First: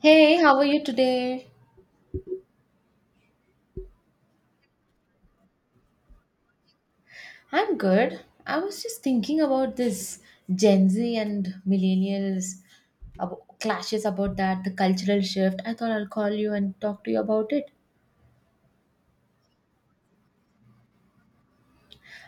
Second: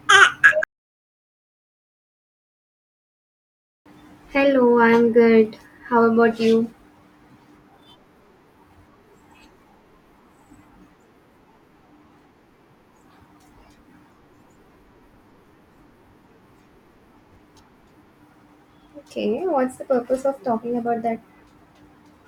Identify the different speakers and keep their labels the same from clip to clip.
Speaker 1: Hey, how are you today?
Speaker 2: Hello, I'm good. How about you?
Speaker 1: I'm good. I was just thinking about this Gen Z and millennials clashes about that, the cultural shift. I thought I'll call you and talk to you about it.
Speaker 2: Okay, what's the purpose of talking about that?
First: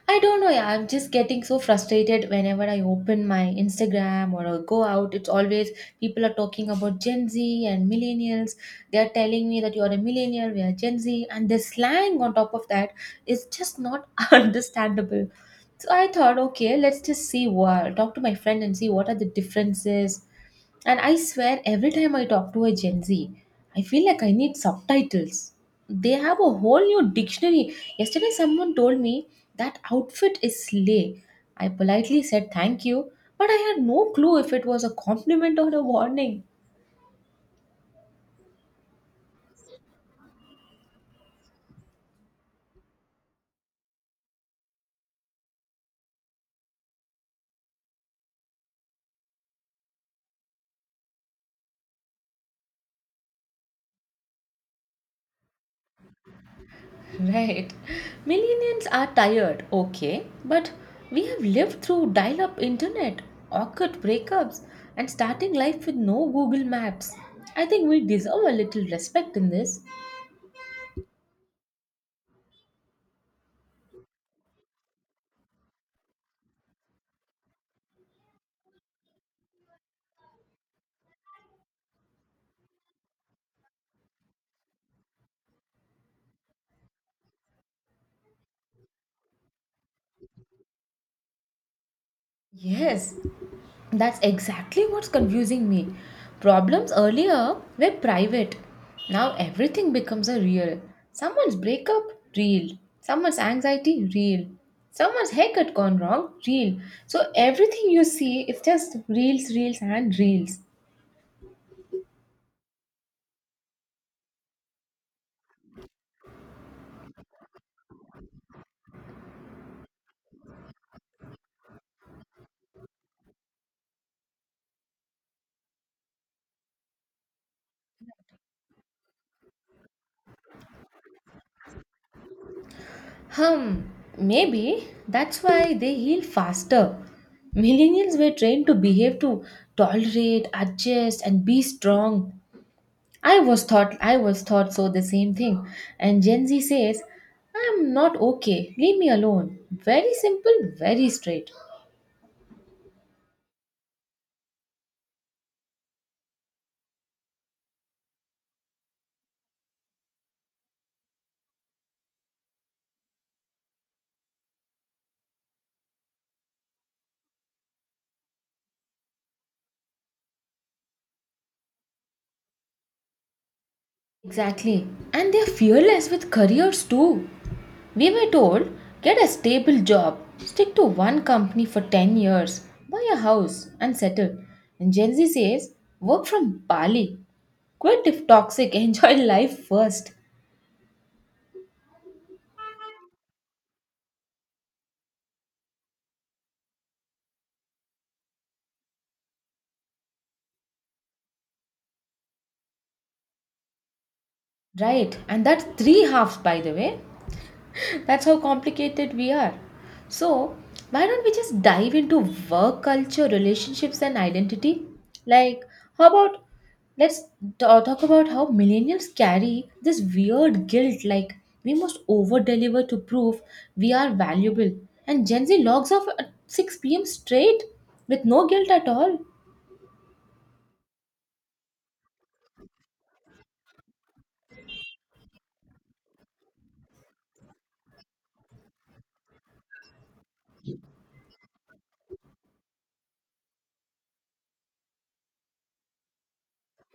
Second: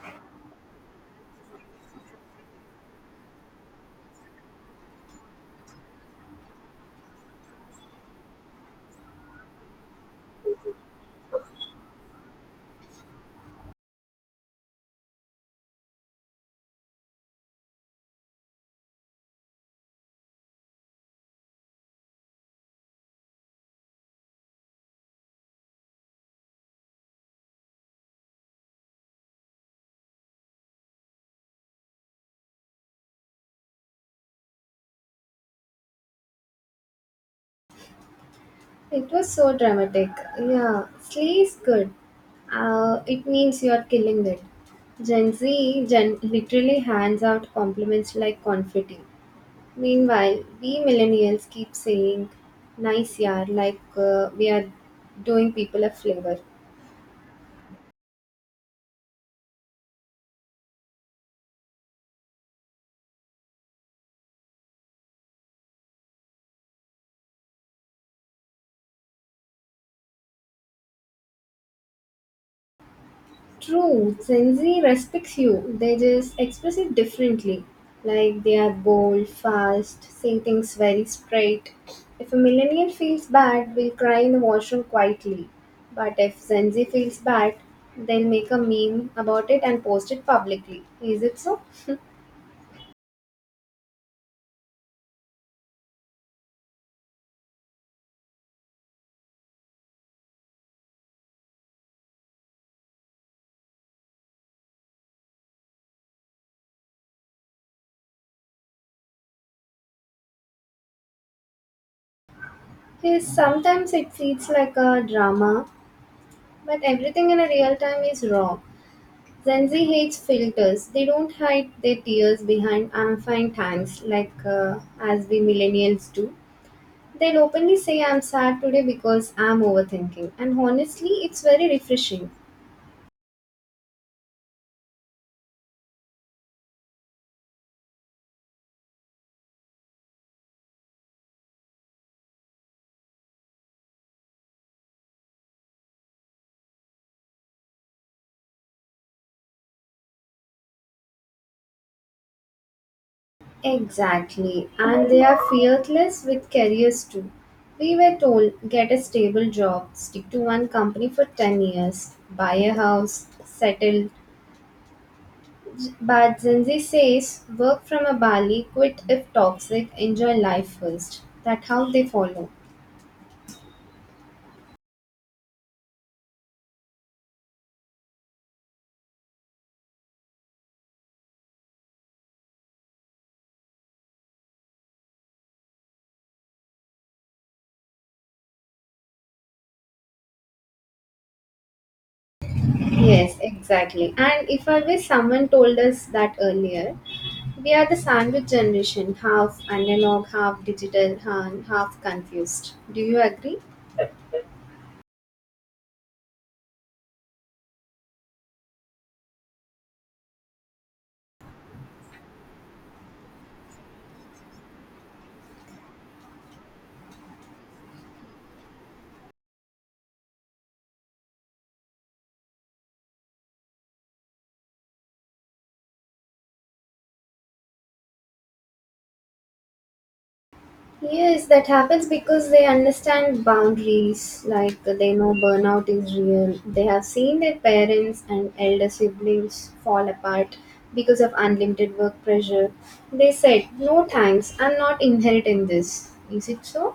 Speaker 1: I don't know, yeah, I'm just getting so frustrated whenever I open my Instagram or I go out. It's always people are talking about Gen Z and millennials. They are telling me that you're a millennial, we are Gen Z, and the slang on top of that is just not understandable. So I thought, okay, let's just see what, talk to my friend and see what are the differences. And I swear, every time I talk to a Gen Z, I feel like I need subtitles. They have a whole new dictionary. Yesterday, someone told me that outfit is slay. I politely said thank you, but I had no clue if it was a compliment or a warning.
Speaker 2: It was so dramatic. Yeah, slay is good. It means you are killing it. Literally hands out compliments like confetti. Meanwhile, we millennials keep saying, nice yar, like we are doing people a flavor.
Speaker 1: Right. Millennials are tired, okay, but we have lived through dial up internet, awkward breakups, and starting life with no Google Maps. I think we deserve a little respect in this.
Speaker 2: True, Gen Z respects you. They just express it differently. Like they are bold, fast, say things very straight. If a millennial feels bad, will cry in the washroom quietly. But if Gen Z feels bad, they'll make a meme about it and post it publicly. Is it so?
Speaker 1: Yes, that's exactly what's confusing me. Problems earlier were private. Now everything becomes a real. Someone's breakup, real. Someone's anxiety, real. Someone's haircut gone wrong, real. So everything you see is just reels, reels, and reels.
Speaker 2: Yes, sometimes it feels like a drama, but everything in a real time is raw. Gen Z hates filters. They don't hide their tears behind I'm fine times like as we millennials do. They'll openly say I'm sad today because I'm overthinking. And honestly, it's very refreshing.
Speaker 1: Hmm, maybe that's why they heal faster. Millennials were trained to behave to tolerate, adjust, and be strong. I was thought so the same thing. And Gen Z says, I am not okay. Leave me alone. Very simple, very straight.
Speaker 2: Exactly. And they are fearless with careers too. We were told get a stable job, stick to one company for 10 years, buy a house, settle, but Zenzi says work from a Bali, quit if toxic, enjoy life first. That how they follow.
Speaker 1: Exactly. And they're fearless with careers too. We were told, get a stable job, stick to one company for 10 years, buy a house and settle. And Gen Z says, work from Bali. Quit if toxic, enjoy life first.
Speaker 2: Yes, exactly. And if I wish someone told us that earlier, we are the sandwich generation, half analog, half digital, and half confused. Do you agree?
Speaker 1: Right. And that's three halves by the way. That's how complicated we are. So, why don't we just dive into work culture, relationships, and identity? Like, how about let's talk about how millennials carry this weird guilt like we must over deliver to prove we are valuable, and Gen Z logs off at 6 p.m. straight with no guilt at all.
Speaker 2: Yes, that happens because they understand boundaries, like they know burnout is real. They have seen their parents and elder siblings fall apart because of unlimited work pressure. They said, no thanks, I'm not inheriting this. Is it so?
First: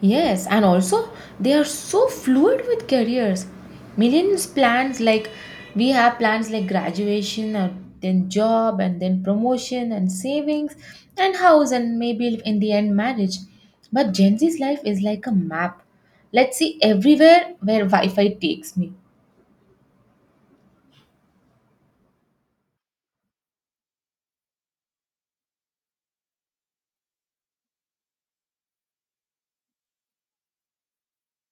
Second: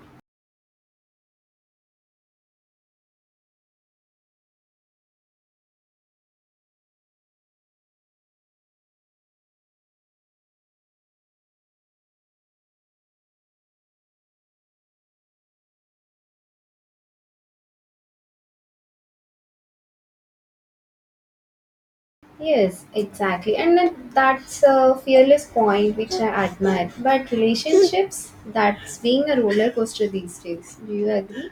Speaker 1: Yes, and also they are so fluid with careers. Millions plans like we have plans like graduation or then job and then promotion and savings and house and maybe in the end marriage. But Gen Z's life is like a map. Let's see everywhere where Wi-Fi takes me.
Speaker 2: Yes, exactly. That's a fearless point which I admire. But relationships, that's being a roller coaster these days. Do you agree?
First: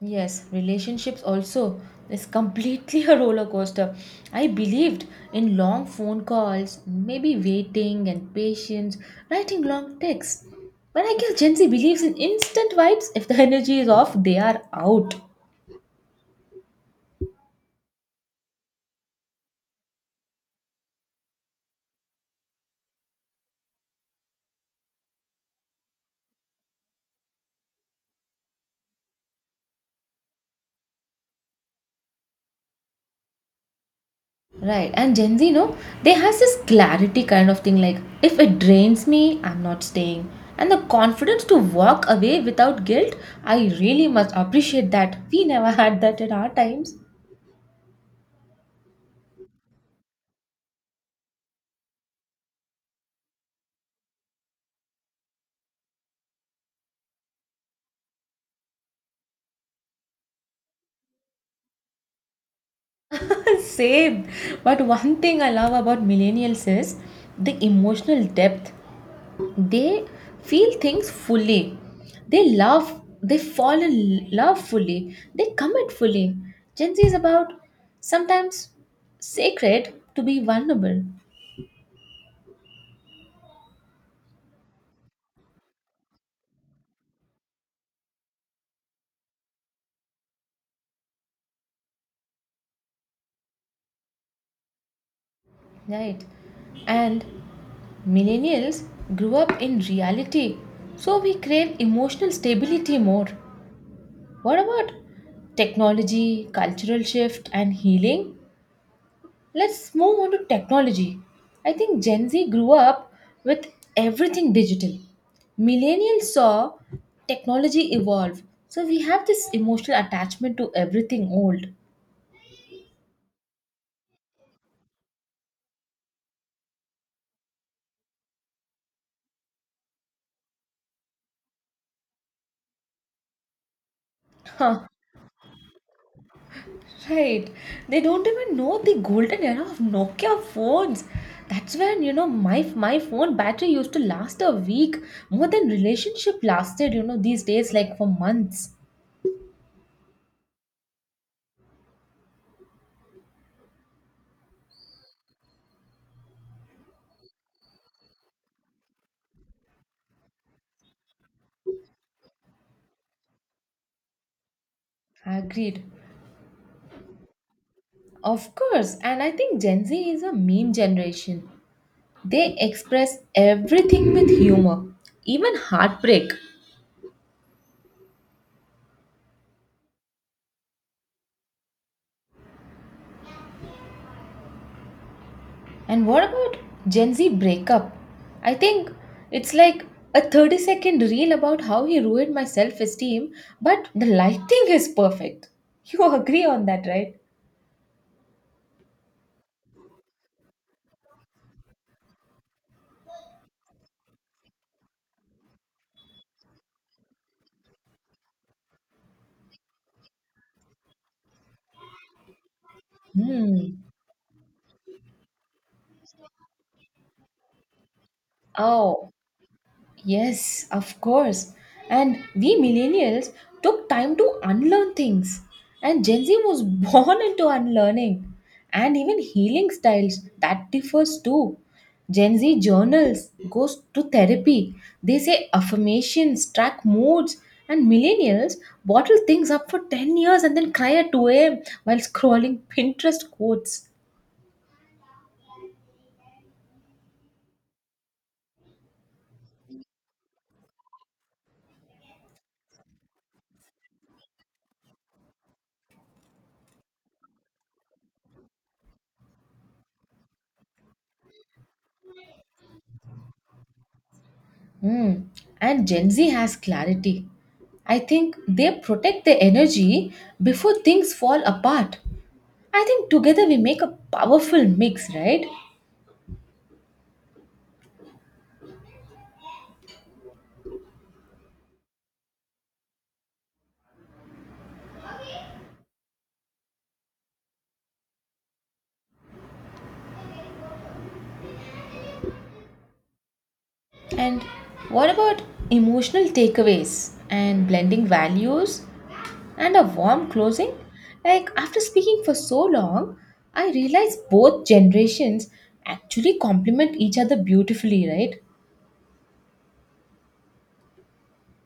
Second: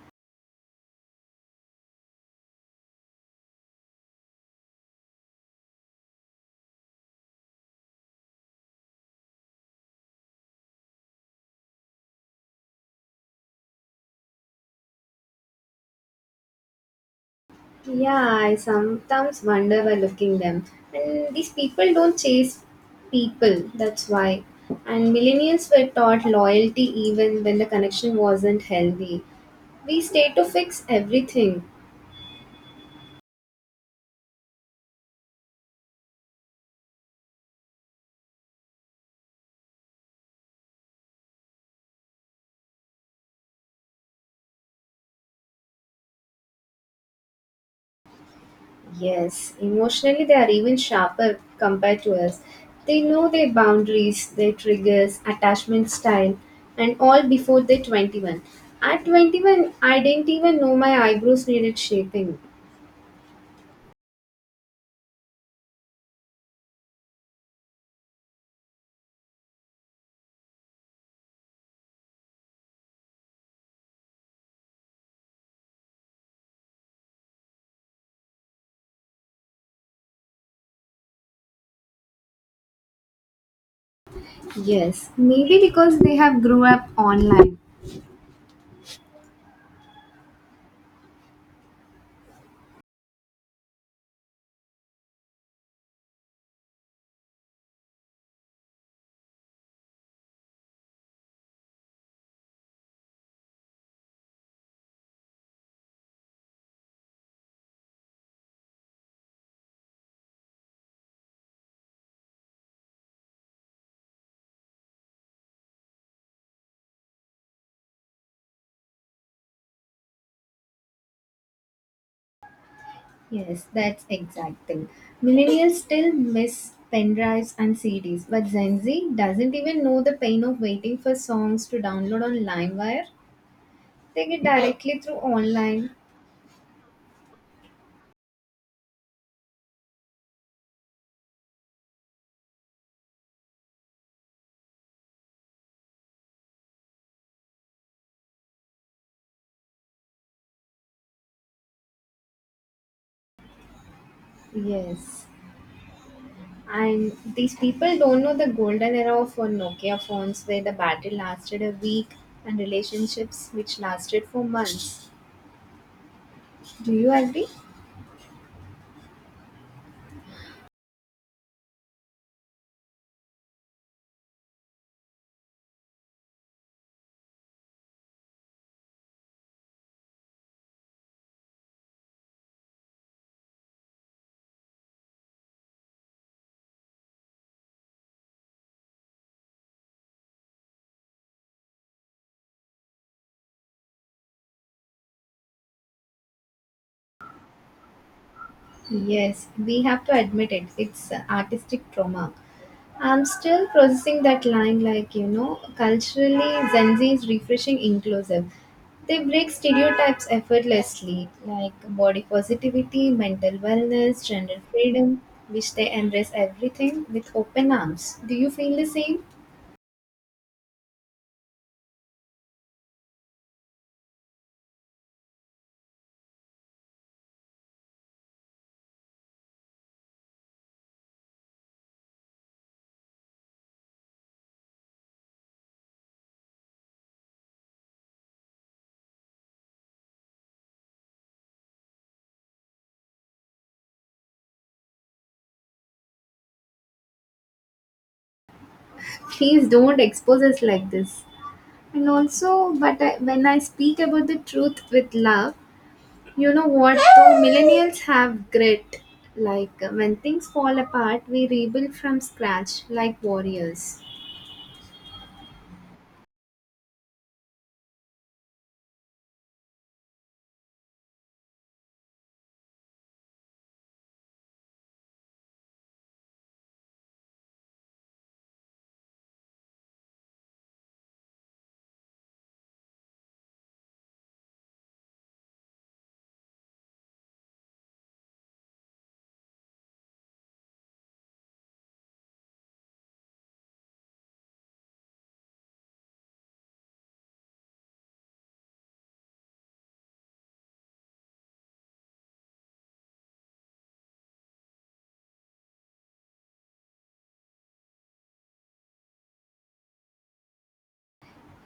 Speaker 1: Yes, relationships also is completely a roller coaster. I believed in long phone calls, maybe waiting and patience, writing long texts. But I guess Gen Z believes in instant vibes. If the energy is off, they are out.
Speaker 2: Yeah, I sometimes wonder by looking them. And these people don't chase people, that's why. And millennials were taught loyalty even when the connection wasn't healthy. We stay to fix everything.
Speaker 1: Right, and Gen Z, no, they has this clarity kind of thing like if it drains me, I'm not staying. And the confidence to walk away without guilt, I really must appreciate that. We never had that in our times.
Speaker 2: Yes, emotionally they are even sharper compared to us. They know their boundaries, their triggers, attachment style, and all before they're 21. At 21, I didn't even know my eyebrows needed shaping.
Speaker 1: Same. But one thing I love about millennials is the emotional depth. They feel things fully. They love, they fall in love fully. They commit fully. Gen Z is about sometimes sacred to be vulnerable,
Speaker 2: Yes, maybe because they have grew up online.
Speaker 1: right? And millennials grew up in reality, so we crave emotional stability more. What about technology, cultural shift, and healing? Let's move on to technology. I think Gen Z grew up with everything digital. Millennials saw technology evolve. So we have this emotional attachment to everything old.
Speaker 2: Yes, that's exact thing. Millennials still miss pen drives and CDs, but Gen Z doesn't even know the pain of waiting for songs to download on LimeWire. They get
Speaker 1: Huh,
Speaker 2: directly through online.
Speaker 1: right. They don't even know the golden era of Nokia phones. That's when, you know, my phone battery used to last a week more than relationship lasted, you know, these days like for months.
Speaker 2: Yes. And these people don't know the golden era of Nokia phones where the battery lasted a week and relationships which lasted for months.
Speaker 1: Agreed.
Speaker 2: Do you agree?
Speaker 1: Of course, and I think Gen Z is a meme generation. They express everything with humor, even heartbreak. And what about Gen Z breakup? I think it's like a 30-second reel about how he ruined my self esteem, but the lighting is perfect. You agree on that, right?
Speaker 2: Yes, we have to admit it. It's artistic trauma. I'm still processing that line, like, you know, culturally, Gen Z is refreshing inclusive. They break stereotypes effortlessly, like body positivity, mental
Speaker 1: Hmm.
Speaker 2: wellness, gender freedom, which they embrace everything with open arms. Do you feel the
Speaker 1: Oh,
Speaker 2: same?
Speaker 1: yes, of course. And we millennials took time to unlearn things. And Gen Z was born into unlearning and even healing styles that differs too. Gen Z journals, goes to therapy. They say affirmations, track moods, and millennials bottle things up for 10 years and then cry at 2 a.m. while scrolling Pinterest quotes.
Speaker 2: Please don't expose us like this. And also, but I, when I speak about the truth with love, you know what though? Millennials have grit. When things fall apart, we rebuild from scratch like warriors.
Speaker 1: Hmm. And Gen Z has clarity. I think they protect their energy before things fall apart. I think together we make a powerful mix, right? And what about emotional takeaways and blending values and a warm closing? Like, after speaking for so long, I realize both generations actually complement each other beautifully, right?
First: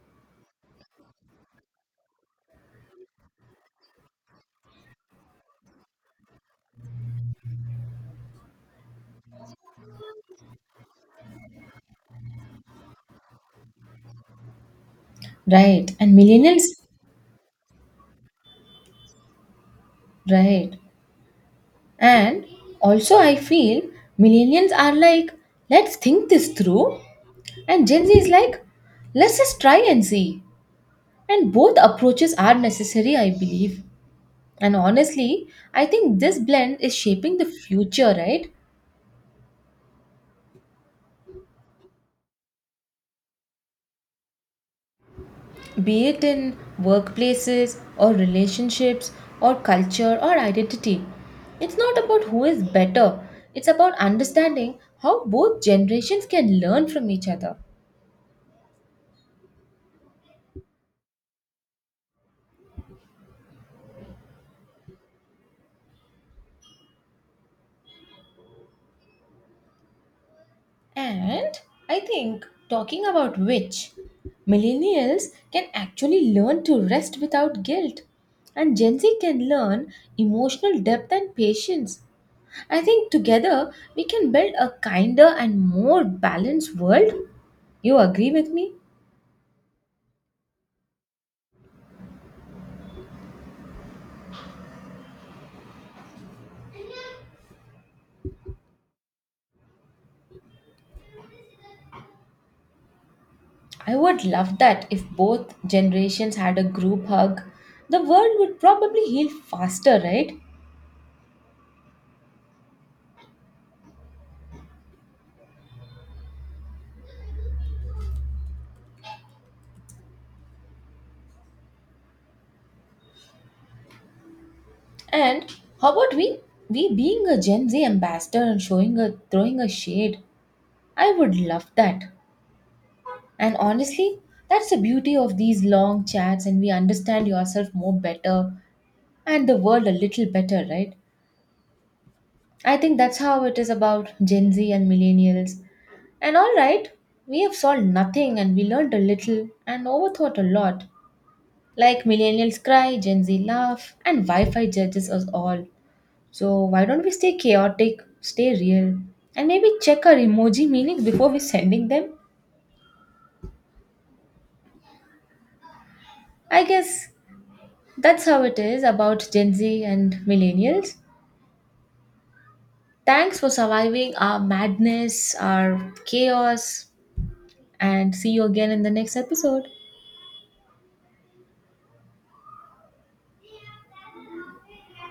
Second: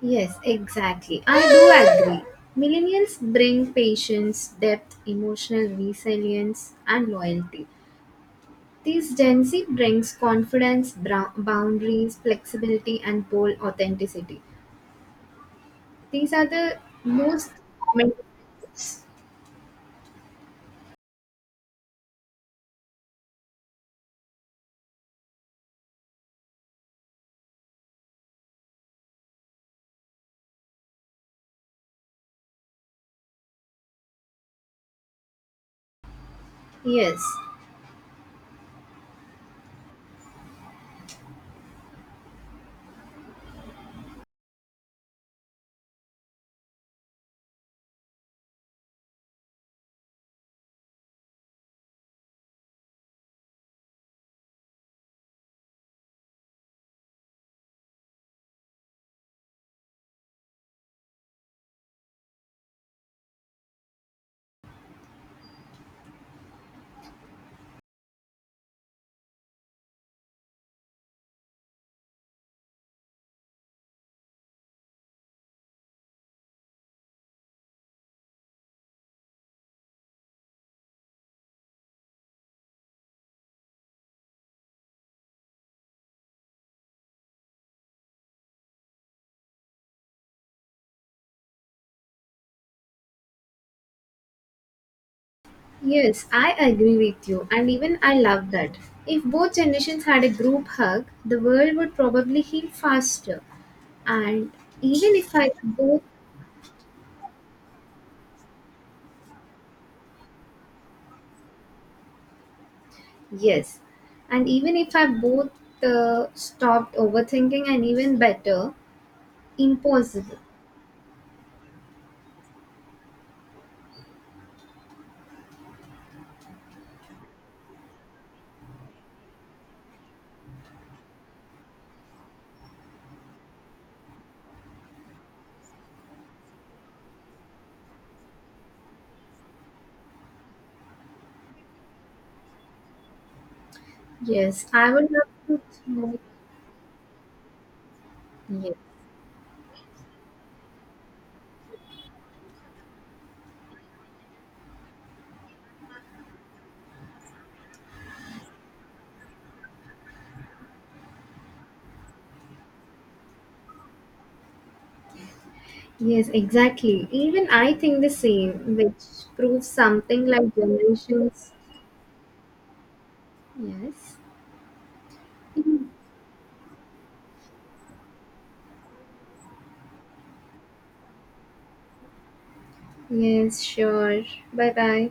Speaker 2: Yes, exactly. I do agree. Millennials bring patience, depth, emotional resilience, and loyalty. This Gen Z brings boundaries, flexibility, and bold authenticity.
Speaker 1: Right. And
Speaker 2: These are
Speaker 1: millennials,
Speaker 2: the most common differences.
Speaker 1: right. And also, I feel millennials are like, let's think this through. And Gen Z is like, let's just try and see. And both approaches are necessary, I believe. And honestly, I think this blend is
Speaker 2: Yes.
Speaker 1: shaping the future, right? Be it in workplaces or relationships or culture or identity. It's not about who is better, it's about understanding how both generations can learn from each other. And I think, talking about which, millennials can actually learn to rest without guilt, and Gen Z can learn emotional depth and patience. I think together we can build a kinder and more balanced world. You agree with me?
Speaker 2: Yes, I agree with you, and even I love that. If both generations had a group hug, the world would probably heal faster.
Speaker 1: I would
Speaker 2: And
Speaker 1: love that if
Speaker 2: even if I
Speaker 1: both
Speaker 2: both,
Speaker 1: generations had a group hug. The world would probably heal faster, right?
Speaker 2: yes, and even if I both stopped overthinking and even better, impossible.
Speaker 1: And how about we being a Gen Z ambassador and showing a throwing a shade? I would love that. And honestly, that's the beauty of these long chats, and we understand yourself more better and the world a little better, right? I think that's how it is about Gen
Speaker 2: Yes,
Speaker 1: Z and
Speaker 2: I would love to
Speaker 1: millennials.
Speaker 2: know.
Speaker 1: And all right, we have solved nothing and we
Speaker 2: Yes.
Speaker 1: learned a little and overthought a lot. Like millennials cry, Gen Z laugh, and Wi Fi judges us all. So why don't we stay chaotic, stay real, and maybe check our emoji meanings before we sending them?
Speaker 2: Yes,
Speaker 1: I
Speaker 2: exactly.
Speaker 1: guess
Speaker 2: Even I think the
Speaker 1: that's how it
Speaker 2: same,
Speaker 1: is
Speaker 2: which
Speaker 1: about Gen
Speaker 2: proves
Speaker 1: Z and
Speaker 2: something like
Speaker 1: millennials.
Speaker 2: generations.
Speaker 1: Thanks for surviving
Speaker 2: Yes.
Speaker 1: our madness, our chaos, and see you again in the next episode.
Speaker 2: Yes, sure. Bye bye.